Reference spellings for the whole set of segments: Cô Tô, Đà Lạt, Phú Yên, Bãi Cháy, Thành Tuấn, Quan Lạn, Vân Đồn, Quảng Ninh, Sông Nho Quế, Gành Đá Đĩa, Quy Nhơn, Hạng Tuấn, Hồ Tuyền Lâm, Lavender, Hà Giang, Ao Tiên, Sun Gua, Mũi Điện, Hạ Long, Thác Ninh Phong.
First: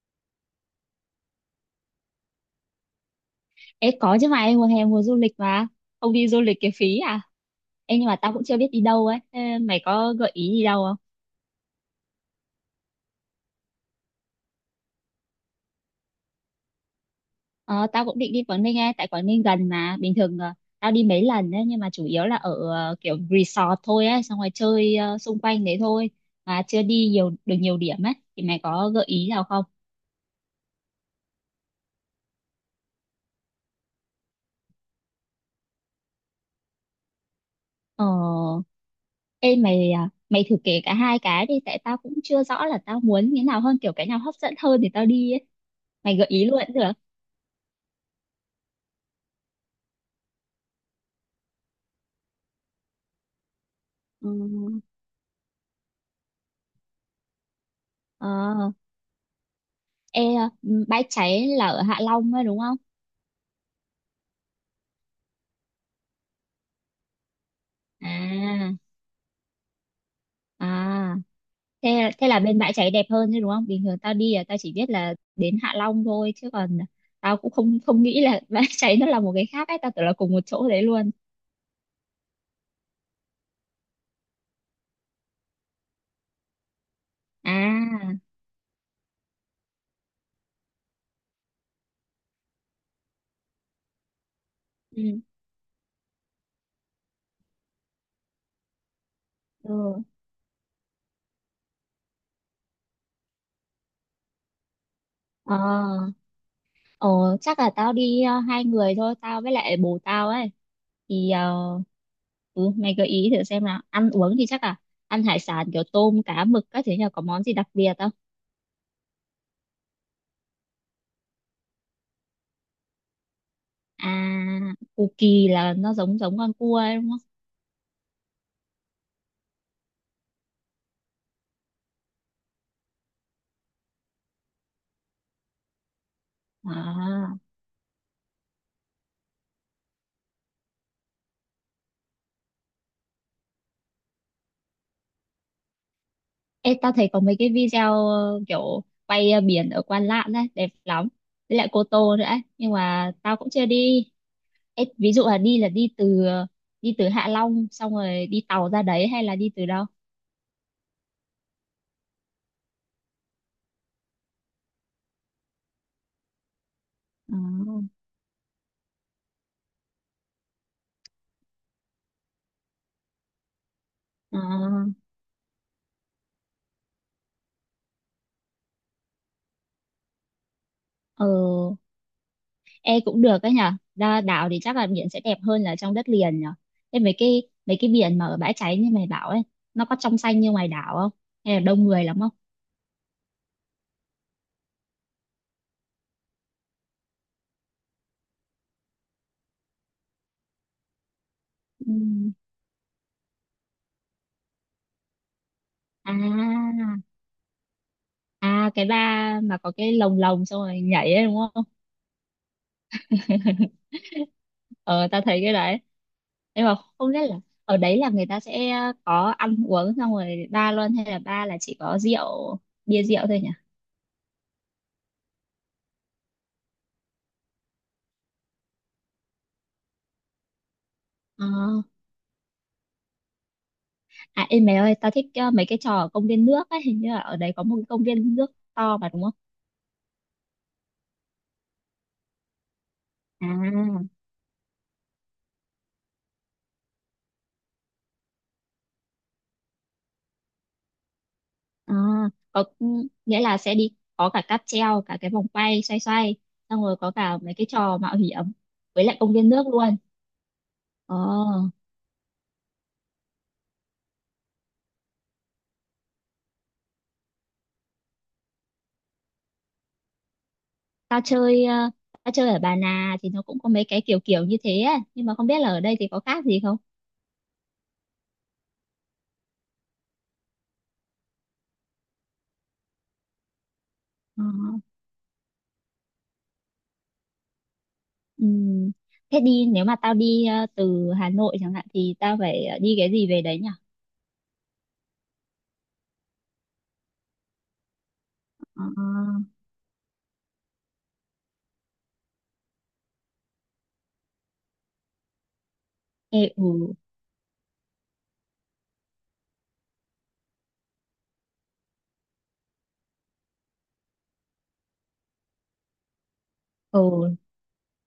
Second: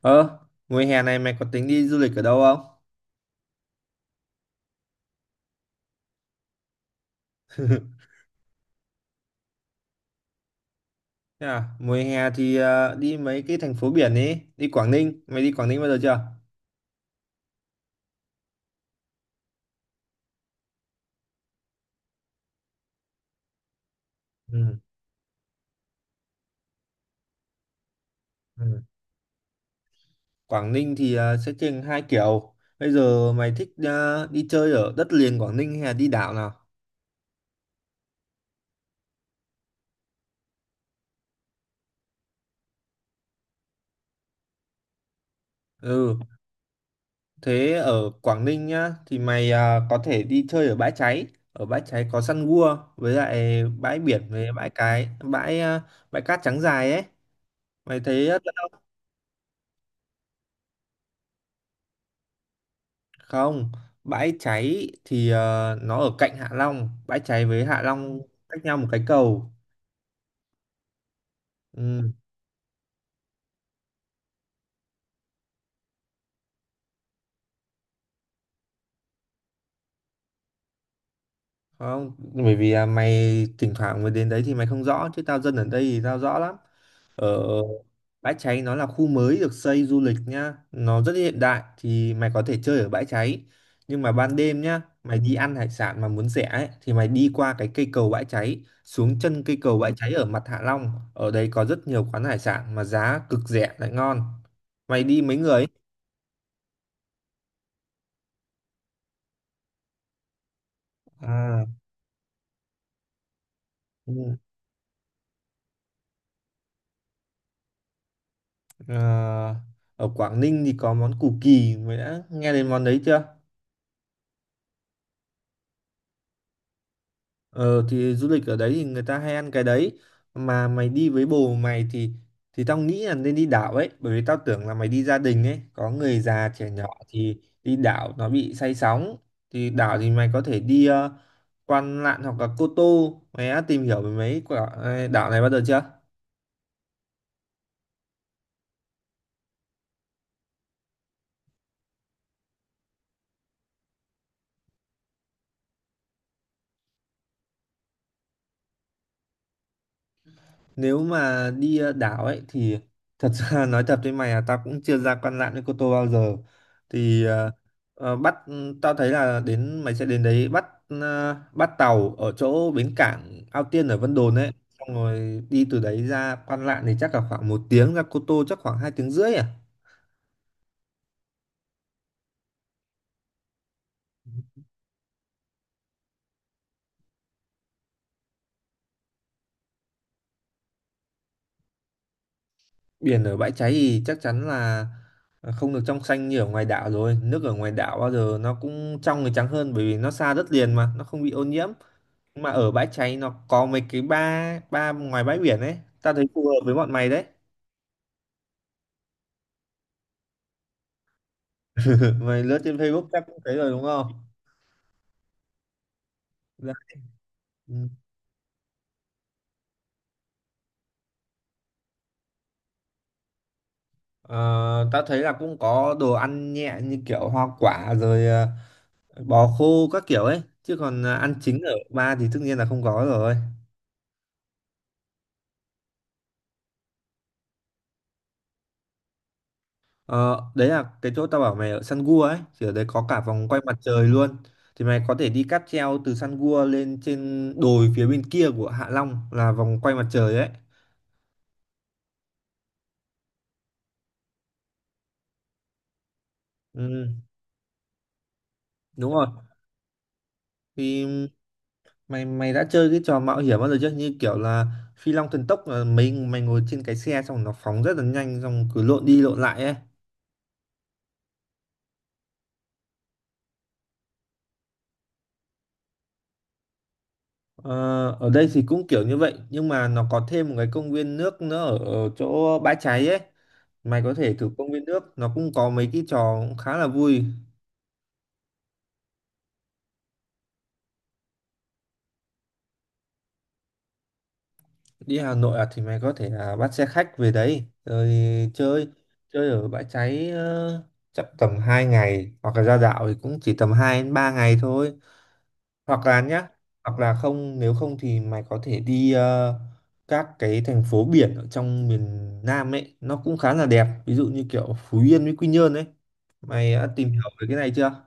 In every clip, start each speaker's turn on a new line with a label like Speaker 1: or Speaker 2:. Speaker 1: Ờ, mùa hè này mày có tính đi du lịch ở đâu không?
Speaker 2: Ê, có chứ mà em, mùa hè mùa du lịch mà. Không đi du lịch cái phí à. Em, nhưng mà tao cũng chưa biết đi đâu ấy. Ê, mày có gợi ý gì đâu không?
Speaker 1: Thế à? Mùa hè thì đi mấy cái thành phố biển ấy, đi Quảng Ninh. Mày đi Quảng Ninh bao giờ chưa?
Speaker 2: Ờ, tao cũng định đi Quảng Ninh ấy. Tại Quảng Ninh gần mà. Bình thường tao đi mấy lần ấy. Nhưng mà chủ yếu là ở kiểu resort thôi ấy. Xong rồi
Speaker 1: Ừ.
Speaker 2: chơi xung quanh đấy thôi. Mà chưa đi nhiều được nhiều điểm ấy. Thì mày
Speaker 1: Ừ.
Speaker 2: có gợi ý nào không?
Speaker 1: Quảng Ninh thì sẽ trên hai kiểu. Bây giờ mày thích đi chơi ở đất liền Quảng Ninh hay là đi đảo nào?
Speaker 2: Ờ. Ê mày à, mày thử kể cả hai cái đi. Tại tao cũng chưa rõ là tao muốn như nào hơn. Kiểu cái nào hấp dẫn hơn thì tao đi ấy. Mày
Speaker 1: Ừ,
Speaker 2: gợi ý luôn cũng được.
Speaker 1: thế ở Quảng Ninh nhá thì mày có thể đi chơi ở Bãi Cháy. Ở Bãi Cháy có săn gua với lại bãi biển
Speaker 2: Ừ.
Speaker 1: với cái bãi cát trắng dài ấy. Mày thấy rất
Speaker 2: Ờ. Ê, ừ, bãi cháy là ở Hạ Long ấy đúng không?
Speaker 1: không, bãi cháy thì nó ở cạnh Hạ Long, bãi cháy với Hạ Long, ừ, cách
Speaker 2: À,
Speaker 1: nhau một cái cầu.
Speaker 2: à, thế
Speaker 1: Ừ,
Speaker 2: thế là bên bãi cháy đẹp hơn chứ đúng không? Bình thường tao đi là tao chỉ biết là đến Hạ Long thôi, chứ còn tao cũng không không nghĩ là bãi cháy nó là một cái khác ấy, tao tưởng là cùng một chỗ đấy luôn.
Speaker 1: không, bởi vì à, mày thỉnh thoảng mới đến đấy thì mày không rõ, chứ tao dân ở đây thì tao rõ lắm. Ở
Speaker 2: À,
Speaker 1: bãi cháy nó là khu mới được xây du lịch nhá, nó rất hiện đại, thì mày có thể chơi ở bãi cháy. Nhưng mà ban đêm nhá, mày
Speaker 2: ừ,
Speaker 1: đi ăn hải sản mà muốn rẻ ấy, thì mày đi qua cái cây cầu bãi cháy, xuống chân cây cầu bãi
Speaker 2: ừ.
Speaker 1: cháy ở mặt Hạ Long, ở đấy có rất nhiều quán hải sản mà giá cực rẻ lại ngon. Mày đi mấy người
Speaker 2: Ờ,
Speaker 1: ấy?
Speaker 2: ờ, chắc là tao đi hai người thôi, tao với lại bồ tao ấy. Thì
Speaker 1: À,
Speaker 2: ừ, mày gợi ý thử xem nào. Ăn uống
Speaker 1: ừ,
Speaker 2: thì chắc là ăn hải sản kiểu tôm, cá, mực các thứ nhờ, có món gì đặc biệt không?
Speaker 1: à, ở Quảng Ninh thì có món củ kỳ, mày đã nghe đến món đấy chưa?
Speaker 2: À, cù kỳ là nó giống giống con cua ấy đúng không?
Speaker 1: Ờ thì du lịch ở đấy thì người ta hay ăn cái đấy, mà mày đi với bồ mày thì tao nghĩ là nên đi đảo ấy, bởi vì tao tưởng là mày đi gia đình ấy, có người già trẻ nhỏ
Speaker 2: À,
Speaker 1: thì đi đảo nó bị say sóng. Thì đảo thì mày có thể đi Quan Lạn hoặc là Cô Tô. Mày đã tìm hiểu về mấy quả đảo này bao giờ chưa?
Speaker 2: ê, tao thấy có mấy cái video kiểu quay biển ở Quan Lạn đấy, đẹp lắm. Với lại Cô Tô nữa ấy. Nhưng mà tao cũng chưa đi. Ê, ví dụ là đi từ ờ, đi từ Hạ Long xong rồi đi tàu ra đấy, hay là đi từ đâu?
Speaker 1: Nếu mà đi đảo ấy thì thật ra nói thật với mày là tao cũng chưa ra Quan Lạn với Cô Tô bao giờ. Thì
Speaker 2: À,
Speaker 1: ờ, tao thấy là mày sẽ đến đấy bắt tàu ở chỗ bến cảng Ao Tiên ở Vân Đồn ấy,
Speaker 2: à,
Speaker 1: xong rồi đi từ đấy ra Quan Lạn thì chắc là khoảng một tiếng, ra Cô Tô chắc khoảng hai tiếng rưỡi à.
Speaker 2: ờ, ê cũng được đấy nhở. Ra đảo thì chắc là biển sẽ đẹp hơn là trong đất liền nhở. Thế mấy cái biển mà ở bãi cháy như mày bảo ấy, nó có trong xanh như ngoài đảo không? Hay là đông người lắm không?
Speaker 1: Biển ở bãi cháy thì chắc chắn là không được trong xanh như ở ngoài đảo rồi. Nước ở ngoài đảo bao giờ nó cũng trong thì trắng hơn, bởi vì nó xa đất liền mà, nó không bị ô nhiễm.
Speaker 2: Ừ.
Speaker 1: Nhưng mà ở bãi cháy nó có mấy cái ba ba ngoài bãi biển ấy, tao thấy phù hợp với
Speaker 2: À,
Speaker 1: bọn mày đấy.
Speaker 2: à, cái ba mà có cái lồng lồng xong rồi nhảy ấy đúng không?
Speaker 1: Mày lướt trên Facebook chắc cũng thấy rồi đúng không?
Speaker 2: Ờ, tao thấy cái đấy, nhưng
Speaker 1: Dạ.
Speaker 2: mà không biết là
Speaker 1: Ừ.
Speaker 2: ở đấy là người ta sẽ có ăn uống xong rồi ba luôn, hay là ba là chỉ có bia rượu thôi nhỉ.
Speaker 1: Ờ, tao thấy là cũng có đồ ăn nhẹ như kiểu hoa quả rồi bò khô các kiểu ấy, chứ còn ăn
Speaker 2: Ờ.
Speaker 1: chính ở ba thì tất nhiên là không có rồi.
Speaker 2: À, ê mày ơi, tao thích mấy cái trò ở công viên nước ấy, hình như là ở đấy có một cái công viên nước to mà đúng không
Speaker 1: Ờ, đấy là cái chỗ tao bảo mày ở Sun Gua ấy, thì ở đấy có cả vòng quay mặt trời
Speaker 2: à?
Speaker 1: luôn. Thì mày có thể đi cáp treo từ Sun Gua lên trên đồi phía bên kia của Hạ Long là vòng quay mặt trời ấy.
Speaker 2: À, có, ừ, nghĩa là sẽ đi có cả cáp treo, cả cái vòng quay xoay xoay, xong rồi
Speaker 1: Ừ.
Speaker 2: có cả mấy cái trò mạo hiểm với
Speaker 1: Đúng
Speaker 2: lại
Speaker 1: rồi.
Speaker 2: công viên nước luôn. ờ
Speaker 1: Thì mày mày đã chơi cái trò mạo hiểm bao giờ chưa, như kiểu là phi long thần tốc là mấy mày ngồi trên cái xe xong nó phóng rất là nhanh, xong cứ lộn đi lộn lại ấy.
Speaker 2: tao chơi ờ, Tao chơi ở Bà Nà thì nó cũng có mấy cái kiểu kiểu như thế á, nhưng mà không biết là ở đây thì có khác gì không.
Speaker 1: ờ, ở đây thì cũng kiểu như vậy, nhưng mà nó có thêm một cái công viên nước nữa ở, ở chỗ bãi cháy ấy. Mày có thể
Speaker 2: Ờ.
Speaker 1: thử công viên nước, nó cũng có mấy cái trò cũng khá là vui.
Speaker 2: Ừm. Thế nếu mà tao đi từ Hà Nội chẳng hạn thì tao phải đi cái gì về đấy nhỉ?
Speaker 1: Đi Hà Nội à? Thì mày có thể là bắt xe khách về đấy rồi
Speaker 2: Ờ.
Speaker 1: chơi, chơi ở bãi cháy chắc tầm 2 ngày, hoặc là ra đảo thì cũng chỉ tầm 2 đến 3 ngày thôi. Hoặc là nhá,
Speaker 2: Ê, ừ,
Speaker 1: hoặc là không, nếu không thì mày có thể đi các cái thành phố biển ở trong miền Nam ấy, nó cũng khá là đẹp, ví dụ như kiểu Phú Yên với Quy Nhơn ấy. Mày đã tìm hiểu
Speaker 2: ừ.
Speaker 1: về cái này chưa?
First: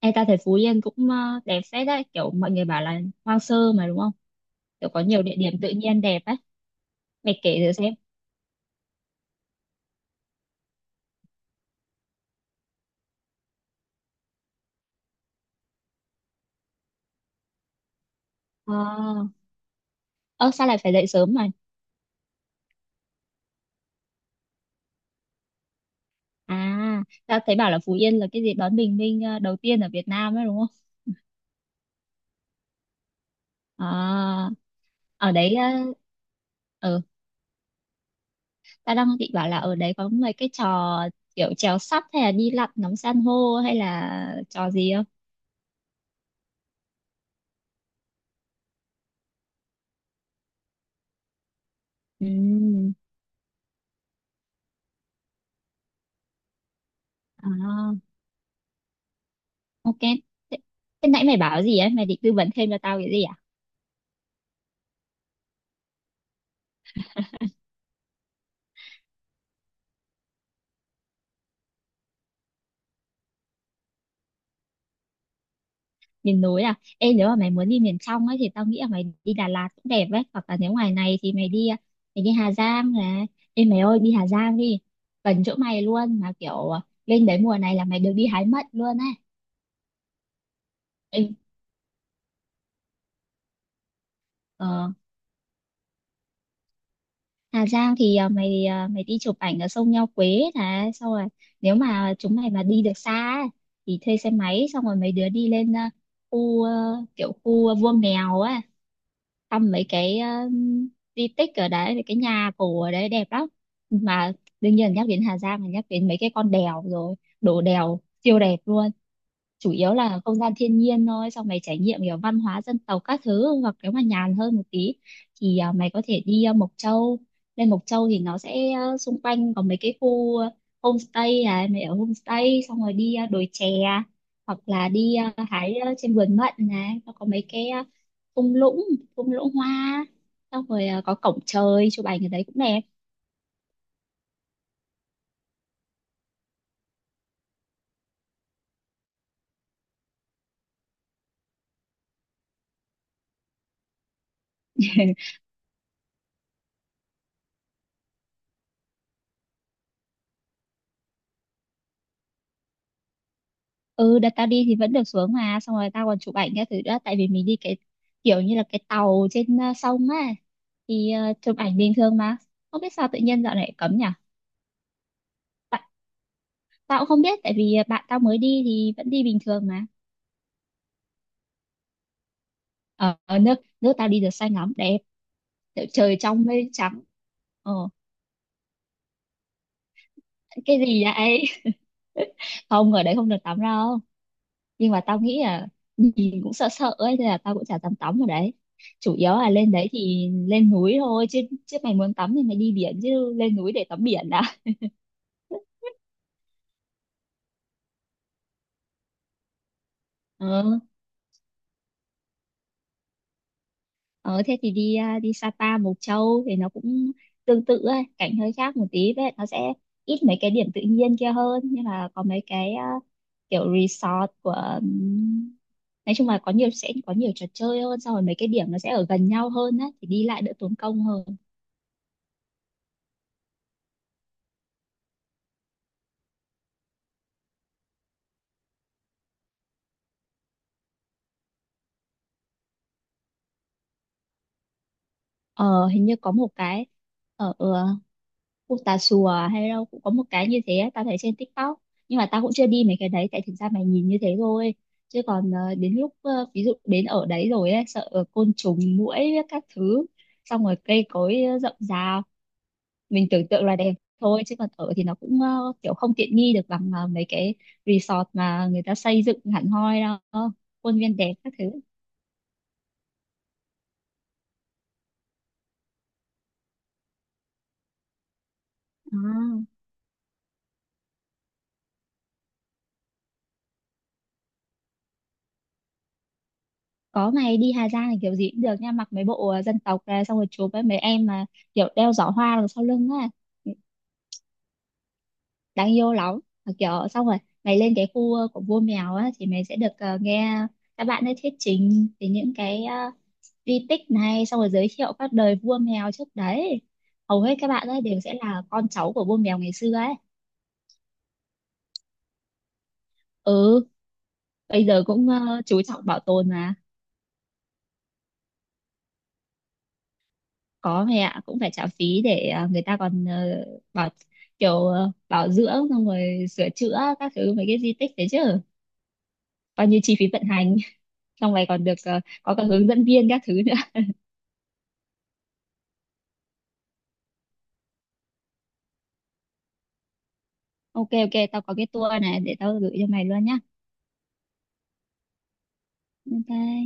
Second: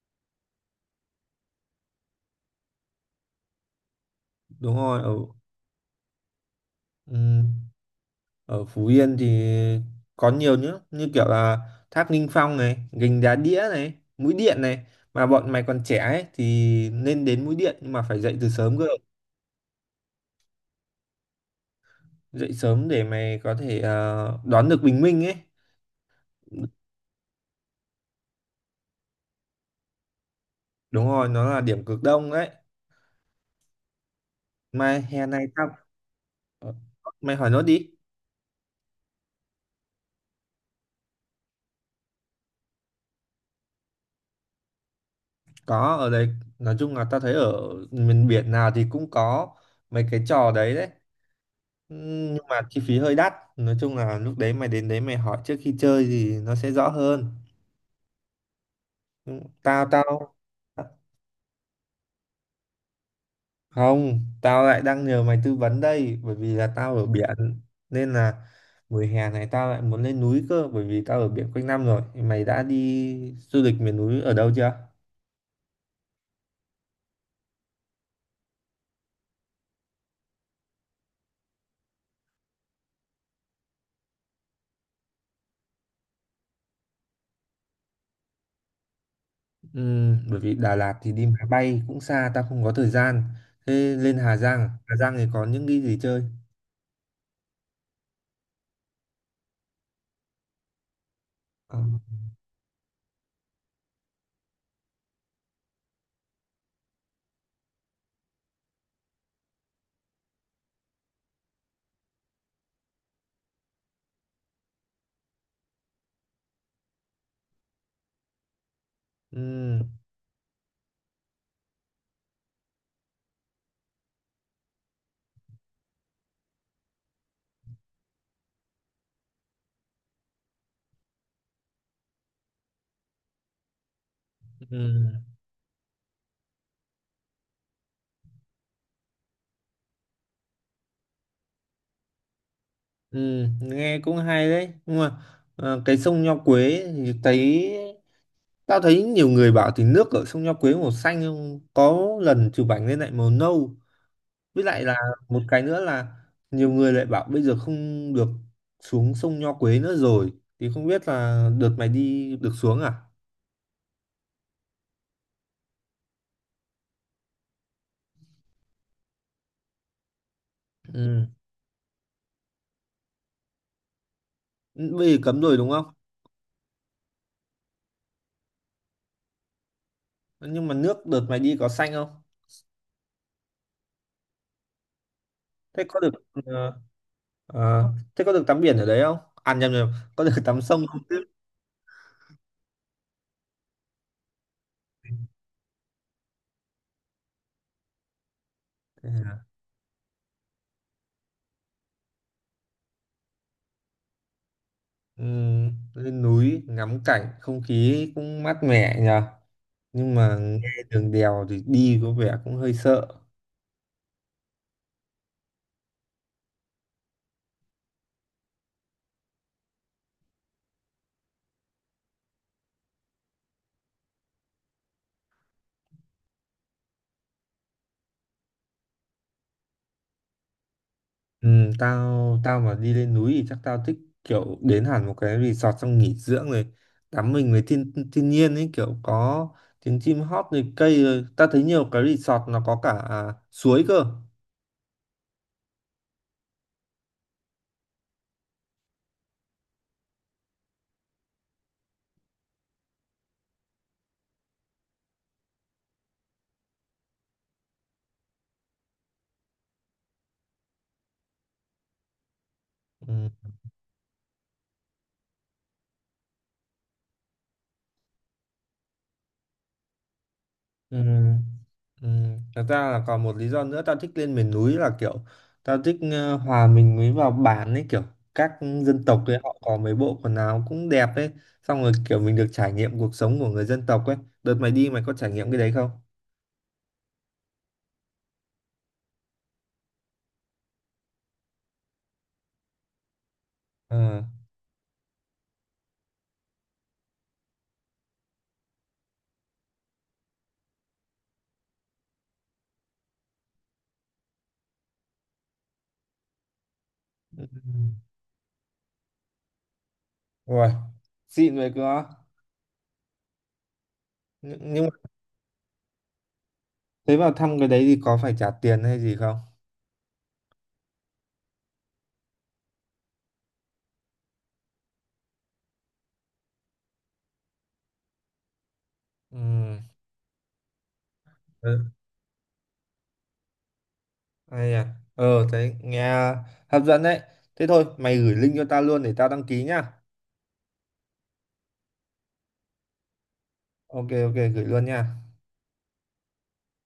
Speaker 2: Ê, tao thấy Phú Yên cũng đẹp phết đấy, kiểu mọi người bảo là hoang sơ mà đúng không,
Speaker 1: Đúng
Speaker 2: kiểu có
Speaker 1: rồi. Ở
Speaker 2: nhiều địa điểm tự nhiên đẹp á. Mày kể thử
Speaker 1: ừm,
Speaker 2: xem.
Speaker 1: ở Phú Yên thì có nhiều nữa, như kiểu là Thác Ninh Phong này, Gành Đá Đĩa này, Mũi Điện này. Mà bọn mày còn trẻ ấy thì nên đến Mũi Điện, nhưng mà phải dậy từ
Speaker 2: Ờ,
Speaker 1: sớm cơ.
Speaker 2: ơ sao lại phải dậy sớm mày?
Speaker 1: Dậy sớm để mày có thể đón được bình minh ấy.
Speaker 2: À, tao thấy bảo là Phú Yên là cái gì đón bình minh đầu tiên ở Việt Nam ấy đúng không?
Speaker 1: Đúng rồi, nó là điểm cực đông đấy.
Speaker 2: À,
Speaker 1: Mai hè
Speaker 2: ở
Speaker 1: này
Speaker 2: đấy
Speaker 1: tao ờ,
Speaker 2: ừ,
Speaker 1: mày hỏi nốt đi.
Speaker 2: tao đang định bảo là ở đấy có mấy cái trò kiểu trèo sắp hay là đi lặn ngắm san hô hay là trò gì không?
Speaker 1: Có, ở đấy, nói chung là tao thấy ở miền biển nào thì cũng có mấy cái trò đấy đấy. Nhưng mà chi
Speaker 2: Ừ,
Speaker 1: phí hơi đắt. Nói chung là lúc đấy mày đến đấy mày hỏi trước khi chơi thì nó sẽ rõ hơn.
Speaker 2: à,
Speaker 1: Tao
Speaker 2: ok.
Speaker 1: tao
Speaker 2: Thế, nãy mày bảo gì ấy? Mày định tư vấn thêm cho tao cái gì à?
Speaker 1: không, tao lại đang nhờ mày tư vấn đây, bởi vì là tao ở biển nên là mùa hè này tao lại muốn lên núi cơ, bởi vì tao ở biển quanh năm rồi. Mày đã đi du lịch miền núi ở đâu chưa?
Speaker 2: Miền núi à? Ê, nếu mà mày muốn đi miền trong ấy thì tao nghĩ là mày đi Đà Lạt cũng đẹp ấy, hoặc là nếu ngoài này thì mày đi Hà Giang này. Ê mày ơi, đi Hà Giang đi, gần chỗ mày luôn mà, kiểu lên đấy mùa này là mày được đi hái mận luôn ấy.
Speaker 1: Ừ, bởi vì Đà Lạt thì
Speaker 2: Ê,
Speaker 1: đi máy bay cũng xa, tao không có thời gian. Thế lên Hà Giang à?
Speaker 2: ờ,
Speaker 1: Hà Giang thì có những cái gì chơi?
Speaker 2: Hà Giang thì mày đi chụp ảnh ở sông Nho Quế này, xong rồi nếu
Speaker 1: Ờ.
Speaker 2: mà chúng mày mà đi được xa ấy, thì thuê xe máy xong rồi mấy đứa đi lên khu kiểu khu Vua Mèo ấy, thăm mấy cái di tích ở đấy, mấy cái nhà cổ ở đấy đẹp lắm. Mà đương nhiên nhắc đến Hà Giang là nhắc đến mấy cái con đèo rồi, đổ đèo siêu đẹp luôn.
Speaker 1: Ừ.
Speaker 2: Chủ yếu là không gian thiên nhiên thôi, xong mày trải nghiệm kiểu văn hóa dân tộc các thứ. Hoặc nếu mà nhàn hơn một tí thì mày có thể đi Mộc Châu. Lên Mộc Châu thì nó sẽ xung quanh có mấy cái khu homestay này, mày ở homestay xong rồi đi đồi chè, hoặc
Speaker 1: Ừ.
Speaker 2: là đi hái trên vườn mận này, nó có mấy cái thung lũng thung lũng hoa, xong rồi có cổng trời chụp ảnh ở đấy cũng đẹp.
Speaker 1: Ừ, nghe cũng hay đấy, nhưng mà cái sông Nho Quế thì thấy tao thấy nhiều người bảo thì nước ở sông Nho Quế màu xanh, nhưng có lần chụp ảnh lên lại màu nâu. Với lại là một cái nữa là nhiều người lại bảo bây giờ không được xuống sông Nho Quế nữa rồi, thì không biết là đợt mày đi được xuống à.
Speaker 2: Ừ, đợt tao đi thì vẫn được xuống mà, xong rồi tao còn chụp ảnh các thứ nữa, tại vì mình đi cái kiểu như là cái tàu trên sông á, thì
Speaker 1: Ừ,
Speaker 2: chụp ảnh bình thường mà. Không biết sao tự nhiên dạo này cấm nhỉ.
Speaker 1: bây giờ cấm rồi đúng
Speaker 2: Tại-
Speaker 1: không?
Speaker 2: Tao cũng không biết, tại vì bạn tao mới đi thì vẫn đi bình thường mà.
Speaker 1: Nhưng mà nước đợt mày đi có xanh không?
Speaker 2: Ở, ở nước nước tao đi được xanh lắm, đẹp,
Speaker 1: thế
Speaker 2: kiểu
Speaker 1: có được
Speaker 2: trời trong mây
Speaker 1: ờ,
Speaker 2: trắng. Ờ,
Speaker 1: ờ, thế có được tắm biển ở đấy không? À nhầm, nhầm, có được tắm
Speaker 2: cái
Speaker 1: sông không
Speaker 2: gì
Speaker 1: chứ.
Speaker 2: vậy? Không, ở đấy không được tắm đâu, nhưng mà tao nghĩ là nhìn cũng sợ sợ ấy, nên là tao cũng chả dám tắm ở đấy.
Speaker 1: Thế
Speaker 2: Chủ yếu
Speaker 1: à?
Speaker 2: là lên đấy thì lên núi thôi chứ. Chứ mày muốn tắm thì mày đi biển, chứ lên núi để tắm biển đã.
Speaker 1: Lên núi ngắm cảnh không khí cũng mát mẻ nhờ. Nhưng mà nghe
Speaker 2: Ờ,
Speaker 1: đường đèo thì đi có vẻ cũng hơi sợ.
Speaker 2: ờ, thế thì đi Sapa, Mộc Châu thì nó cũng tương tự ấy, cảnh hơi khác một tí. Vậy nó sẽ ít mấy cái điểm tự nhiên kia hơn, nhưng mà có mấy cái kiểu resort của nói chung là có nhiều sẽ có nhiều trò chơi hơn, xong rồi mấy cái điểm nó sẽ ở gần nhau hơn á, thì đi lại đỡ tốn công hơn.
Speaker 1: Ừ, tao tao mà đi lên núi thì chắc tao thích kiểu đến hẳn một cái resort xong nghỉ dưỡng rồi tắm mình với thiên thiên nhiên ấy, kiểu có tiếng chim hót rồi cây rồi, tao thấy nhiều cái resort nó có cả à, suối cơ.
Speaker 2: Ờ, hình như có một cái ở khu Tà Xùa hay đâu cũng có một cái như thế á, tao thấy trên TikTok. Nhưng mà tao cũng chưa đi mấy cái đấy, tại thực ra mày nhìn như thế thôi, chứ còn đến lúc ví dụ đến ở đấy rồi ấy, sợ côn trùng muỗi các thứ, xong rồi cây cối rậm rạp. Mình
Speaker 1: Ừ.
Speaker 2: tưởng tượng là đẹp thôi, chứ còn ở thì nó cũng kiểu không tiện nghi được bằng mấy cái resort mà người ta xây dựng hẳn hoi đâu,
Speaker 1: Ừ.
Speaker 2: khuôn viên đẹp các thứ.
Speaker 1: Ừ. Thật ra là còn một lý do nữa tao thích lên miền núi là kiểu tao thích hòa mình mới vào bản ấy, kiểu các dân tộc ấy họ
Speaker 2: À.
Speaker 1: có mấy bộ quần áo cũng đẹp ấy, xong rồi kiểu mình được trải nghiệm cuộc sống của người dân tộc ấy. Đợt mày đi mày có trải nghiệm cái đấy không?
Speaker 2: Có, mày đi Hà Giang thì kiểu gì cũng được nha, mặc mấy bộ dân tộc ra, xong rồi chụp với mấy em mà kiểu đeo giỏ hoa đằng sau lưng á,
Speaker 1: Ờ.
Speaker 2: đáng yêu lắm. Mà kiểu xong rồi mày lên cái khu của vua mèo á, thì mày sẽ được nghe các bạn ấy thuyết trình về những cái di tích này, xong rồi giới thiệu các đời vua mèo trước đấy. Hầu
Speaker 1: Ừ.
Speaker 2: hết các bạn ấy đều sẽ là con cháu của vua mèo ngày xưa ấy.
Speaker 1: Ui, xịn vậy cơ á.
Speaker 2: Ừ,
Speaker 1: Nhưng
Speaker 2: bây
Speaker 1: mà
Speaker 2: giờ cũng chú trọng bảo tồn.
Speaker 1: thế vào thăm cái đấy thì có phải trả tiền hay gì không?
Speaker 2: Có mẹ ạ, cũng phải trả phí để người ta còn bảo kiểu bảo dưỡng xong rồi sửa chữa các thứ mấy cái di tích đấy chứ,
Speaker 1: Ừ.
Speaker 2: coi như chi phí vận hành. Xong này
Speaker 1: Ừ.
Speaker 2: còn được có cả hướng dẫn viên các thứ nữa.
Speaker 1: Hay à? Ờ, thấy nghe hấp dẫn đấy. Thế thôi mày gửi link cho tao luôn để tao đăng ký nhá.
Speaker 2: Ok ok, tao có cái tour này để tao gửi cho mày luôn nhá.
Speaker 1: OK, OK, gửi luôn nha.
Speaker 2: Ok.